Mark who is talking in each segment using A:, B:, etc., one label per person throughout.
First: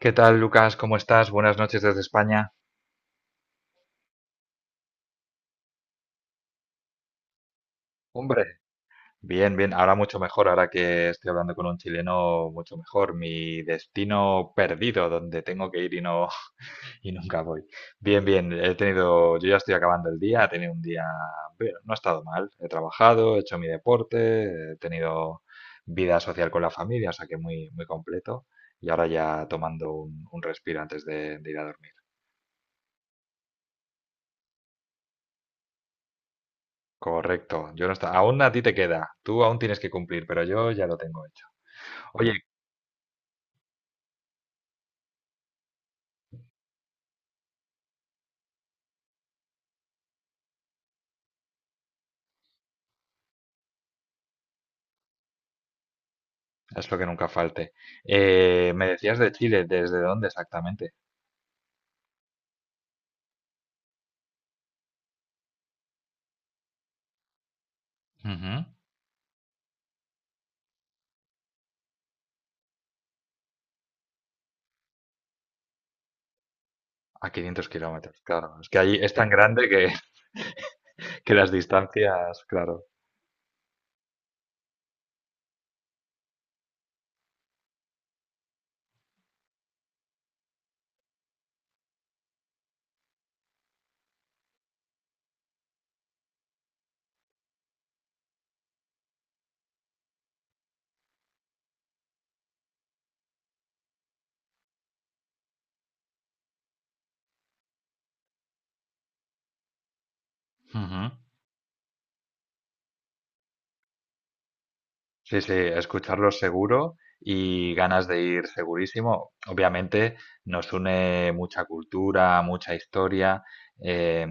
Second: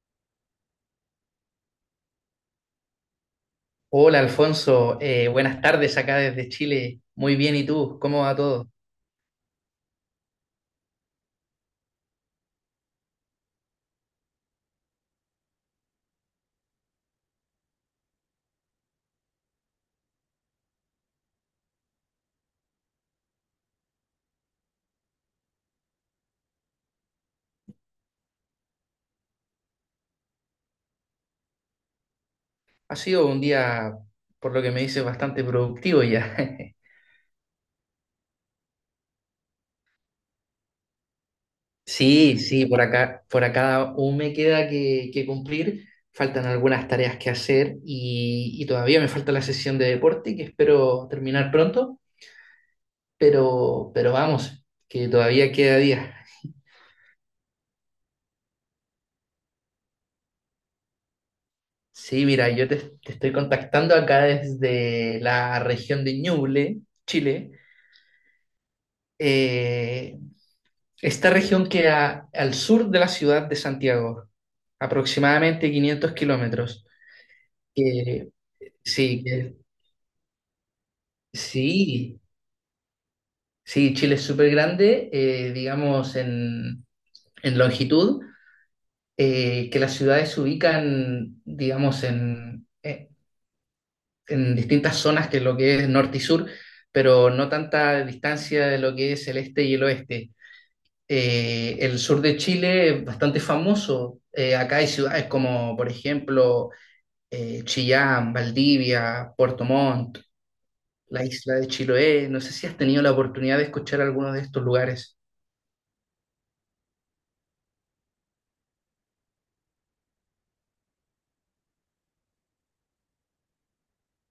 A: ¿Qué tal, Lucas? ¿Cómo estás? Buenas noches desde España.
B: Hola Alfonso, buenas tardes acá desde Chile. Muy bien, ¿y tú? ¿Cómo va
A: Hombre,
B: todo?
A: bien, bien. Ahora mucho mejor, ahora que estoy hablando con un chileno, mucho mejor. Mi destino perdido, donde tengo que ir y no y nunca voy. Bien, bien. He tenido, yo ya estoy acabando el día. He tenido un día, bueno, no ha estado mal. He trabajado, he hecho mi deporte, he tenido vida social con la familia, o sea que muy, muy completo. Y ahora ya tomando un respiro antes de ir a dormir.
B: Ha sido un día, por lo que me dices, bastante productivo ya.
A: Correcto, yo no está. Aún a ti te queda, tú aún tienes que cumplir, pero yo ya lo tengo hecho.
B: Sí,
A: Oye,
B: sí, por acá aún me queda que cumplir. Faltan algunas tareas que hacer y todavía me falta la sesión de deporte que espero terminar pronto, pero vamos, que todavía queda día.
A: es lo que nunca falte. Me decías de Chile, ¿desde dónde exactamente?
B: Sí, mira, te estoy contactando acá desde la región de Ñuble, Chile.
A: Ujú.
B: Eh, Esta región queda al sur de la ciudad de Santiago, aproximadamente 500 kilómetros.
A: A 500 kilómetros,
B: Que-
A: claro. Es que allí es
B: sí,
A: tan
B: que-
A: grande que, que las
B: sí,
A: distancias, claro.
B: sí, Chile es súper grande, digamos, en longitud, que las ciudades se ubican, digamos, en distintas zonas que lo que es norte y sur, pero no tanta distancia de lo que es el este y el oeste. El sur de Chile es bastante famoso. Acá hay ciudades como, por ejemplo, Chillán, Valdivia, Puerto Montt, la isla de Chiloé. No sé si has tenido la oportunidad de escuchar alguno de estos lugares.
A: Sí, sí, escucharlo seguro y ganas de ir segurísimo. Obviamente nos une mucha cultura, mucha historia. eh,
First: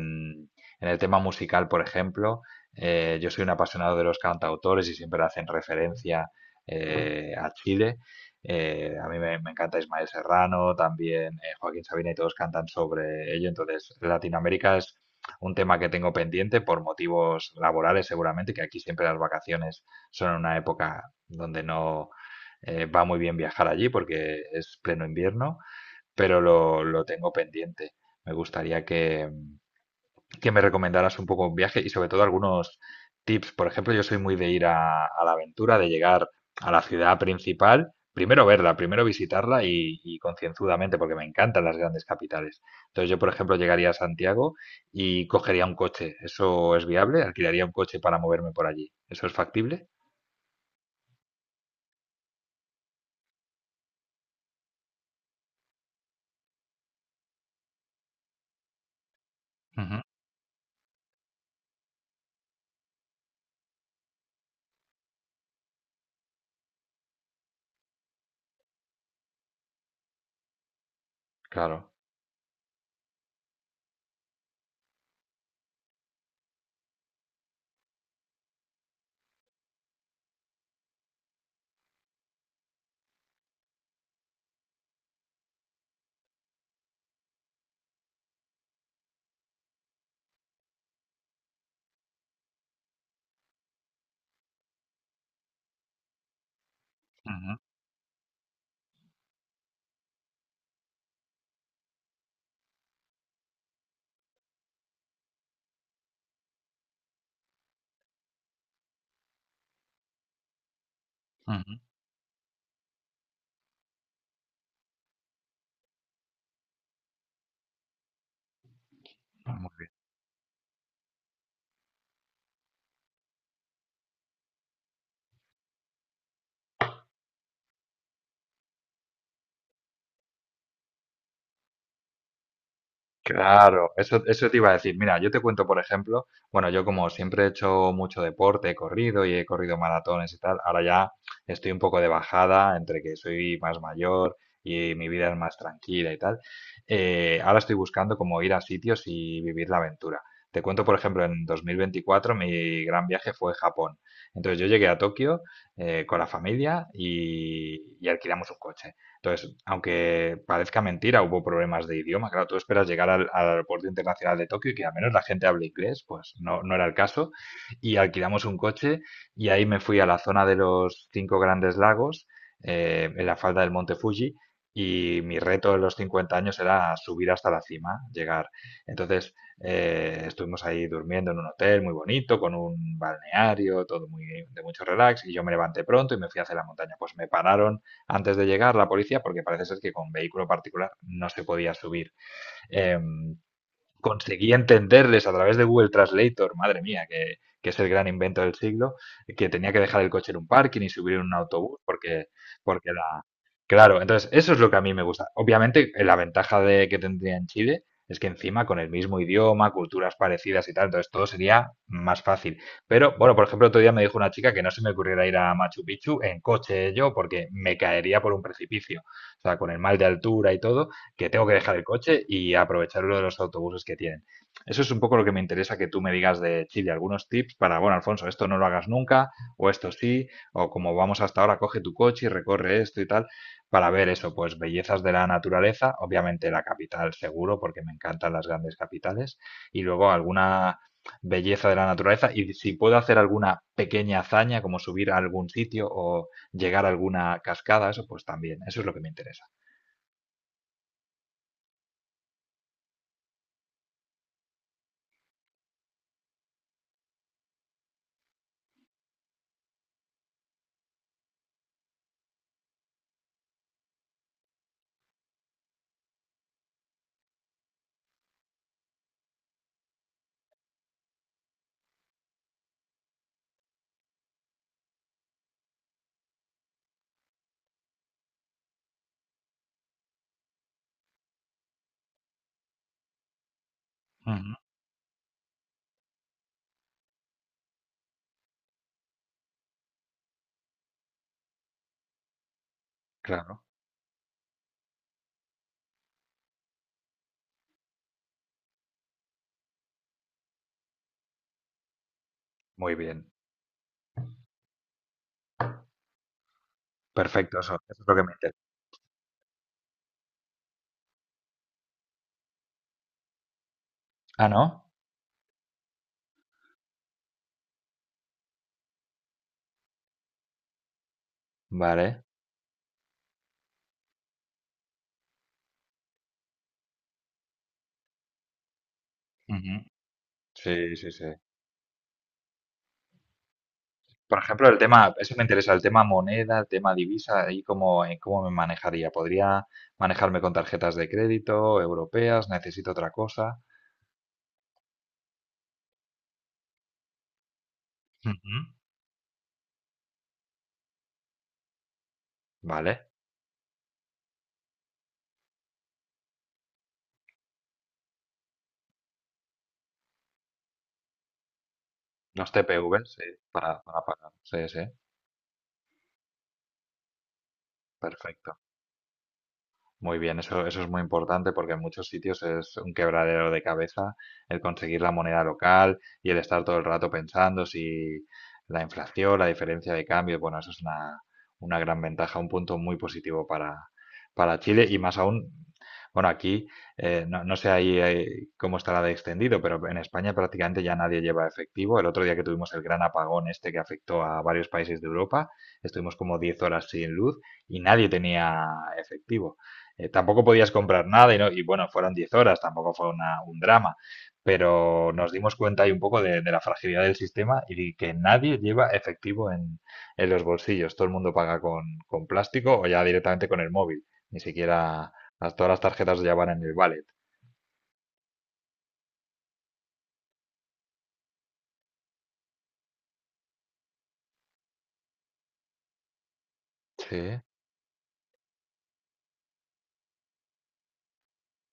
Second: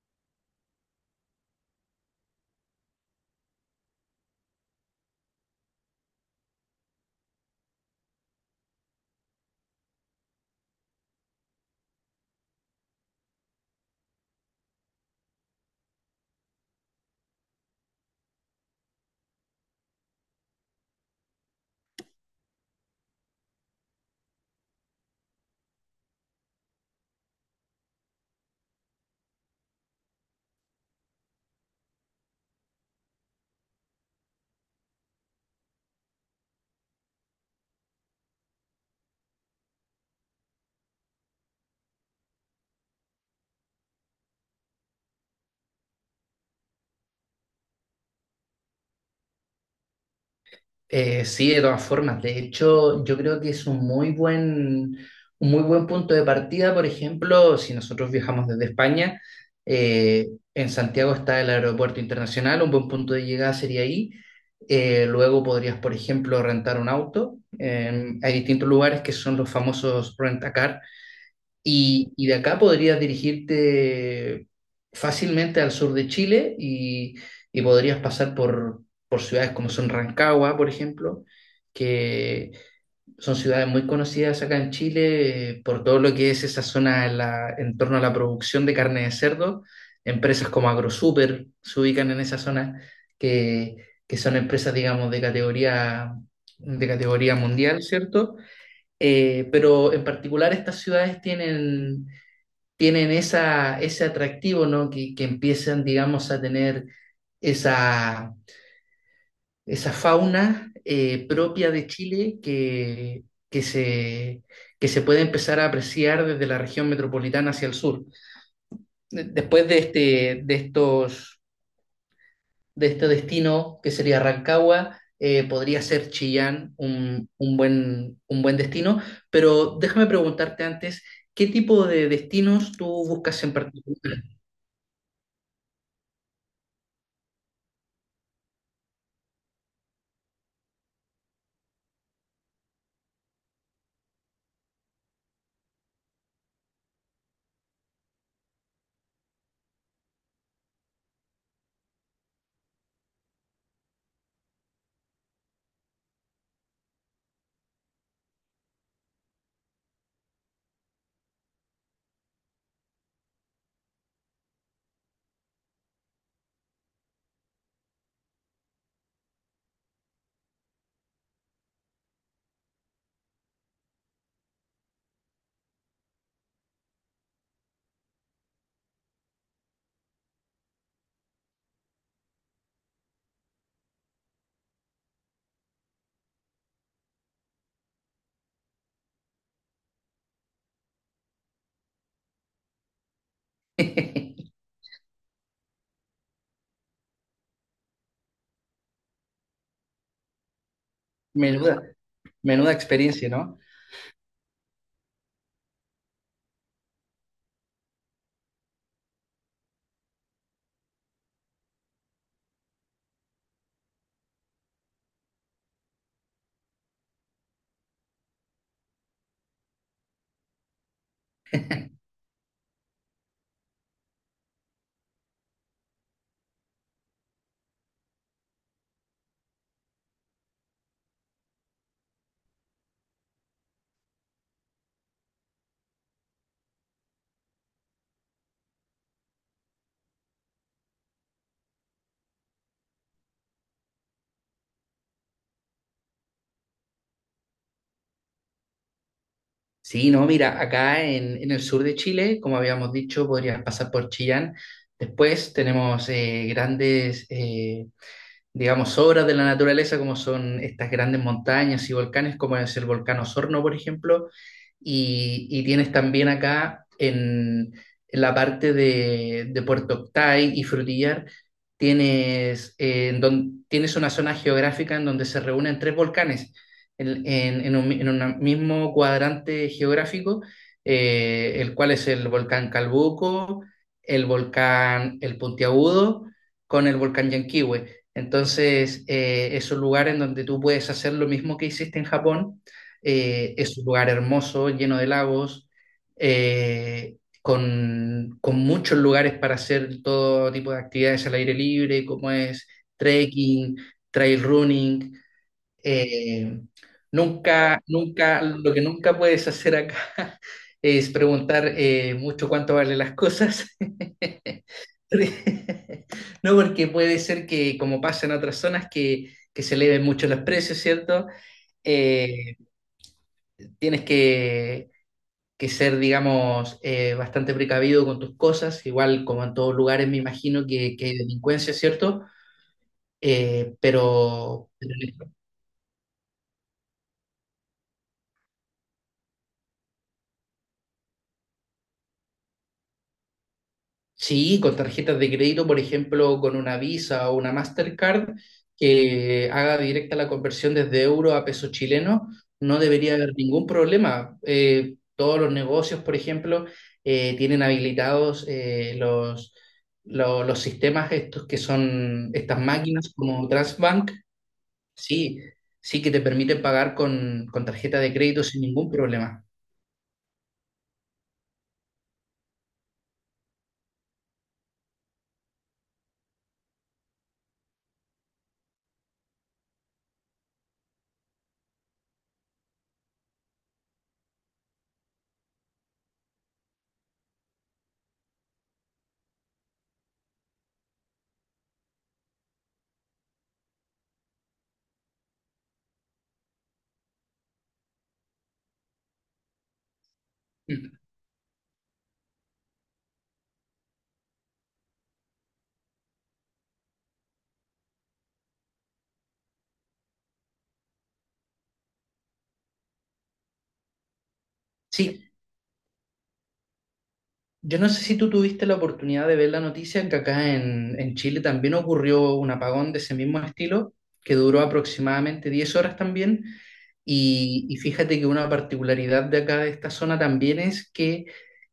A: en el tema musical, por ejemplo, yo soy un apasionado de los cantautores y siempre hacen referencia a Chile. A mí me encanta Ismael Serrano, también Joaquín Sabina y todos cantan sobre ello. Entonces, Latinoamérica es un tema que tengo pendiente por motivos laborales seguramente, que aquí siempre las vacaciones son una época donde no va muy bien viajar allí porque es pleno invierno, pero lo tengo pendiente. Me gustaría que me recomendaras un poco un viaje y sobre todo algunos tips. Por ejemplo, yo soy muy de ir a la aventura, de llegar a la ciudad principal, primero verla, primero visitarla y concienzudamente, porque me encantan las grandes capitales. Entonces yo, por ejemplo, llegaría a Santiago y cogería un coche. ¿Eso es viable? ¿Alquilaría un coche para moverme por allí? ¿Eso es factible?
B: Sí, de todas formas. De hecho, yo creo que es un muy buen punto de partida. Por ejemplo, si nosotros viajamos desde España, eh, en Santiago está el aeropuerto internacional, un buen punto de llegada sería ahí. Luego podrías, por ejemplo, rentar un auto. Hay distintos lugares que son los famosos rentacar.
A: Claro.
B: Y de acá podrías dirigirte fácilmente al sur de Chile y podrías pasar por ciudades como son Rancagua, por ejemplo, que son ciudades muy conocidas acá en Chile por todo lo que es esa zona en torno a la producción de carne de cerdo. Empresas como AgroSuper se ubican en esa zona, que, que son empresas, digamos, de categoría
A: Ujú,
B: mundial, ¿cierto? Pero en particular estas ciudades tienen ese atractivo, ¿no? Que empiezan, digamos, a tener esa, esa fauna propia
A: ujú,
B: de Chile que se, que se puede empezar a apreciar desde la región metropolitana hacia el sur. Después
A: muy
B: de
A: bien.
B: estos, de este destino, que sería Rancagua, podría ser Chillán un buen destino, pero déjame preguntarte antes, ¿qué tipo de destinos tú buscas en
A: Claro,
B: particular?
A: eso te iba a decir. Mira, yo te cuento, por ejemplo, bueno, yo como siempre he hecho mucho deporte, he corrido y he corrido maratones y tal, ahora ya estoy un poco de bajada entre que soy más mayor y mi vida es más tranquila y tal. Ahora estoy buscando como ir a sitios y vivir la aventura. Te cuento, por ejemplo, en 2024 mi gran viaje fue Japón. Entonces yo llegué a Tokio con la familia y alquilamos un coche. Entonces, aunque parezca mentira, hubo problemas de idioma. Claro, tú esperas llegar al aeropuerto internacional de Tokio y que al menos la gente hable inglés, pues no, no era el caso. Y alquilamos un coche y ahí me fui a la zona de los cinco grandes lagos, en la falda del Monte Fuji, y mi reto de los 50 años era subir hasta la cima, llegar. Entonces, estuvimos ahí durmiendo en un hotel muy bonito, con un balneario, todo muy de mucho relax, y yo me levanté pronto y me fui hacia la montaña. Pues me pararon antes de llegar la policía, porque parece ser que con vehículo particular no se podía subir. Eh, conseguía entenderles a través de Google Translator, madre mía, que es el gran invento del siglo, que tenía que dejar el coche en un parking y subir en un autobús
B: Menuda,
A: porque,
B: menuda
A: porque la...
B: experiencia, ¿no?
A: Claro, entonces eso es lo que a mí me gusta. Obviamente, la ventaja de que tendría en Chile es que encima con el mismo idioma, culturas parecidas y tal, entonces todo sería más fácil. Pero, bueno, por ejemplo, otro día me dijo una chica que no se me ocurriera ir a Machu Picchu en coche yo porque me caería por un precipicio. O sea, con el mal de altura y todo, que tengo que dejar el coche y aprovechar uno de los autobuses que tienen. Eso es un poco lo que me interesa que tú me digas de Chile, algunos tips para, bueno, Alfonso, esto no lo hagas nunca, o esto sí, o como vamos hasta ahora, coge tu coche y recorre esto y tal, para ver eso, pues bellezas de la naturaleza, obviamente la capital seguro, porque me encantan las grandes capitales, y luego alguna belleza de la naturaleza y si puedo hacer alguna pequeña hazaña como subir a algún sitio o llegar a alguna cascada, eso pues también, eso es lo que me interesa.
B: Sí, no, mira, en el sur de Chile, como habíamos dicho, podrías pasar por Chillán. Después tenemos grandes digamos, obras de la naturaleza, como son estas grandes montañas y volcanes, como es el volcán Osorno, por ejemplo, y tienes también la parte de Puerto Octay y Frutillar, tienes, tienes una zona geográfica en donde se reúnen tres volcanes en un mismo cuadrante geográfico, el cual es el volcán Calbuco, el
A: Ujú.
B: volcán El Puntiagudo, con el volcán Llanquihue. Entonces, es un lugar en donde tú puedes hacer lo mismo que hiciste en Japón.
A: Claro.
B: Es un lugar hermoso, lleno de lagos, eh, con muchos lugares para hacer todo tipo de actividades al aire libre, como es
A: Muy bien.
B: trekking, trail running. Eh,
A: Perfecto, eso, eso es lo que me
B: nunca,
A: interesa.
B: lo que nunca puedes hacer acá es preguntar mucho cuánto valen las cosas.
A: Ah, ¿no?
B: No, porque puede ser que, como pasa en otras zonas, que se eleven mucho los precios, ¿cierto?
A: Vale.
B: Eh, tienes que ser, digamos, bastante precavido con tus cosas, igual como en
A: Ujú.
B: todos lugares me imagino
A: Sí,
B: que
A: sí,
B: hay
A: sí.
B: delincuencia, ¿cierto? Eh,
A: Por ejemplo,
B: pero,
A: el tema, eso me interesa, el tema moneda, el tema divisa, ahí cómo me manejaría. ¿Podría manejarme con tarjetas de crédito europeas? ¿Necesito otra cosa?
B: Sí, con tarjetas de crédito, por ejemplo, con una Visa o una Mastercard
A: Ujú.
B: que haga directa la conversión desde euro a peso chileno, no
A: Vale.
B: debería haber ningún problema. Todos los negocios, por ejemplo, tienen habilitados los sistemas estos que son
A: Los
B: estas
A: TPV
B: máquinas
A: sí,
B: como
A: para
B: Transbank,
A: pagar. Sí, sí,
B: sí, sí que te permiten pagar con tarjeta de crédito
A: perfecto.
B: sin ningún problema.
A: Muy bien, eso es muy importante porque en muchos sitios es un quebradero de cabeza el conseguir la moneda local y el estar todo el rato pensando si la inflación, la diferencia de cambio, bueno, eso es una gran ventaja, un punto muy positivo para Chile y más aún, bueno, aquí no, no sé ahí cómo estará de extendido, pero en España prácticamente ya nadie lleva efectivo. El otro día que tuvimos el gran apagón este que afectó a varios países de Europa, estuvimos como 10 horas sin luz y nadie tenía efectivo. Tampoco podías
B: Mm.
A: comprar nada y, no, y bueno, fueron 10 horas, tampoco fue un drama, pero nos dimos cuenta ahí un poco de la fragilidad del sistema y que nadie lleva efectivo en los bolsillos. Todo el mundo paga con plástico o ya directamente con el móvil. Ni siquiera
B: Sí,
A: todas las tarjetas ya van en el wallet.
B: yo no sé si tú tuviste la oportunidad de ver la noticia que en Chile también ocurrió un apagón de ese mismo estilo, que duró aproximadamente 10 horas también.
A: Sí.
B: Y fíjate que una particularidad de acá de esta zona también es que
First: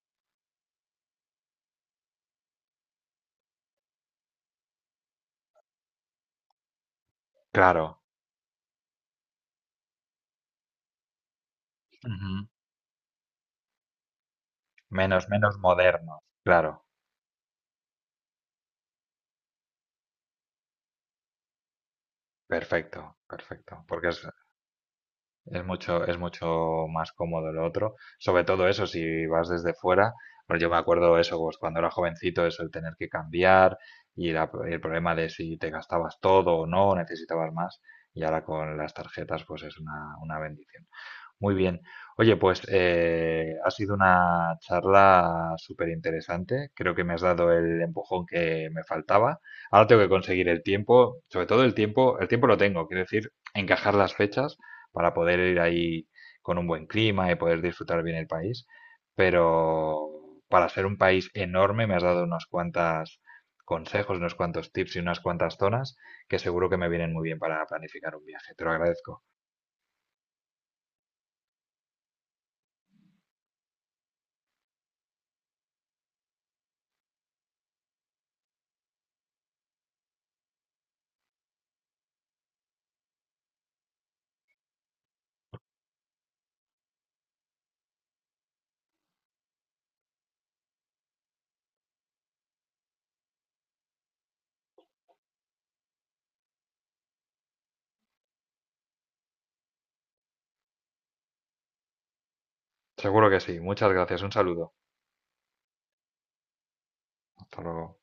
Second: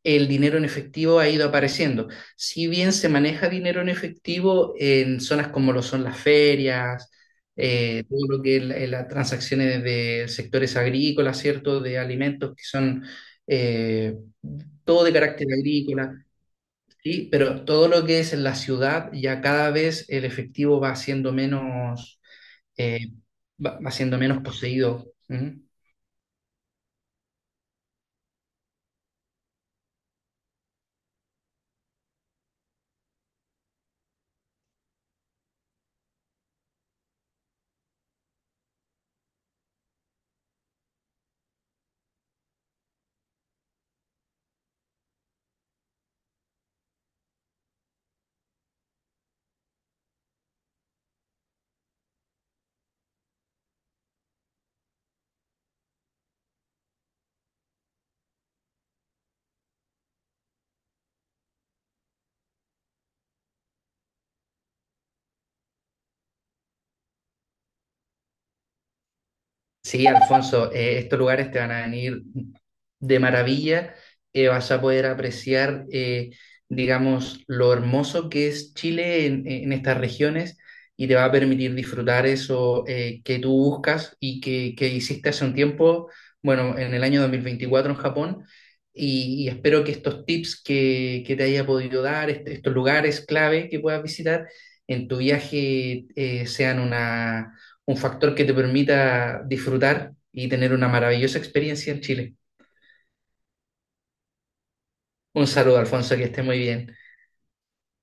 B: el dinero en efectivo ha ido apareciendo. Si bien se maneja dinero en efectivo en zonas como lo son las ferias,
A: Claro.
B: todo lo que es la- las transacciones de sectores agrícolas, ¿cierto? De
A: Ujú.
B: alimentos que son... eh, todo de
A: Menos,
B: carácter
A: menos moderno.
B: agrícola,
A: Claro.
B: ¿sí? Pero todo lo que es en la ciudad, ya cada vez el efectivo va siendo menos, eh,
A: Perfecto, perfecto.
B: va
A: Porque
B: siendo menos poseído. ¿Mm?
A: Es mucho más cómodo lo otro. Sobre todo eso, si vas desde fuera. Bueno, yo me acuerdo eso, pues cuando era jovencito, eso, el tener que cambiar y el problema de si te gastabas todo o no, necesitabas más. Y ahora con las tarjetas, pues es una bendición. Muy bien. Oye, pues ha sido una charla súper interesante. Creo que me has dado el empujón que me faltaba. Ahora tengo que conseguir el tiempo, sobre todo el tiempo lo tengo, quiero decir, encajar las fechas para poder ir ahí con un buen clima y poder disfrutar bien el país. Pero para ser un país enorme me has dado unos cuantos consejos, unos cuantos tips y unas cuantas zonas que seguro que me vienen muy bien para planificar un viaje. Te lo agradezco.
B: Sí, Alfonso, estos lugares te van a venir de maravilla. Vas a poder apreciar, digamos, lo hermoso que es Chile en estas regiones y te va a permitir disfrutar eso que tú buscas y que hiciste hace un tiempo, bueno, en el año 2024 en Japón. Y espero que estos tips que te haya podido dar, estos lugares clave que puedas visitar en tu viaje, sean una un factor que te permita disfrutar y tener una maravillosa experiencia en Chile.
A: Seguro que sí. Muchas gracias. Un saludo.
B: Un saludo, Alfonso, que esté muy bien.
A: Hasta luego.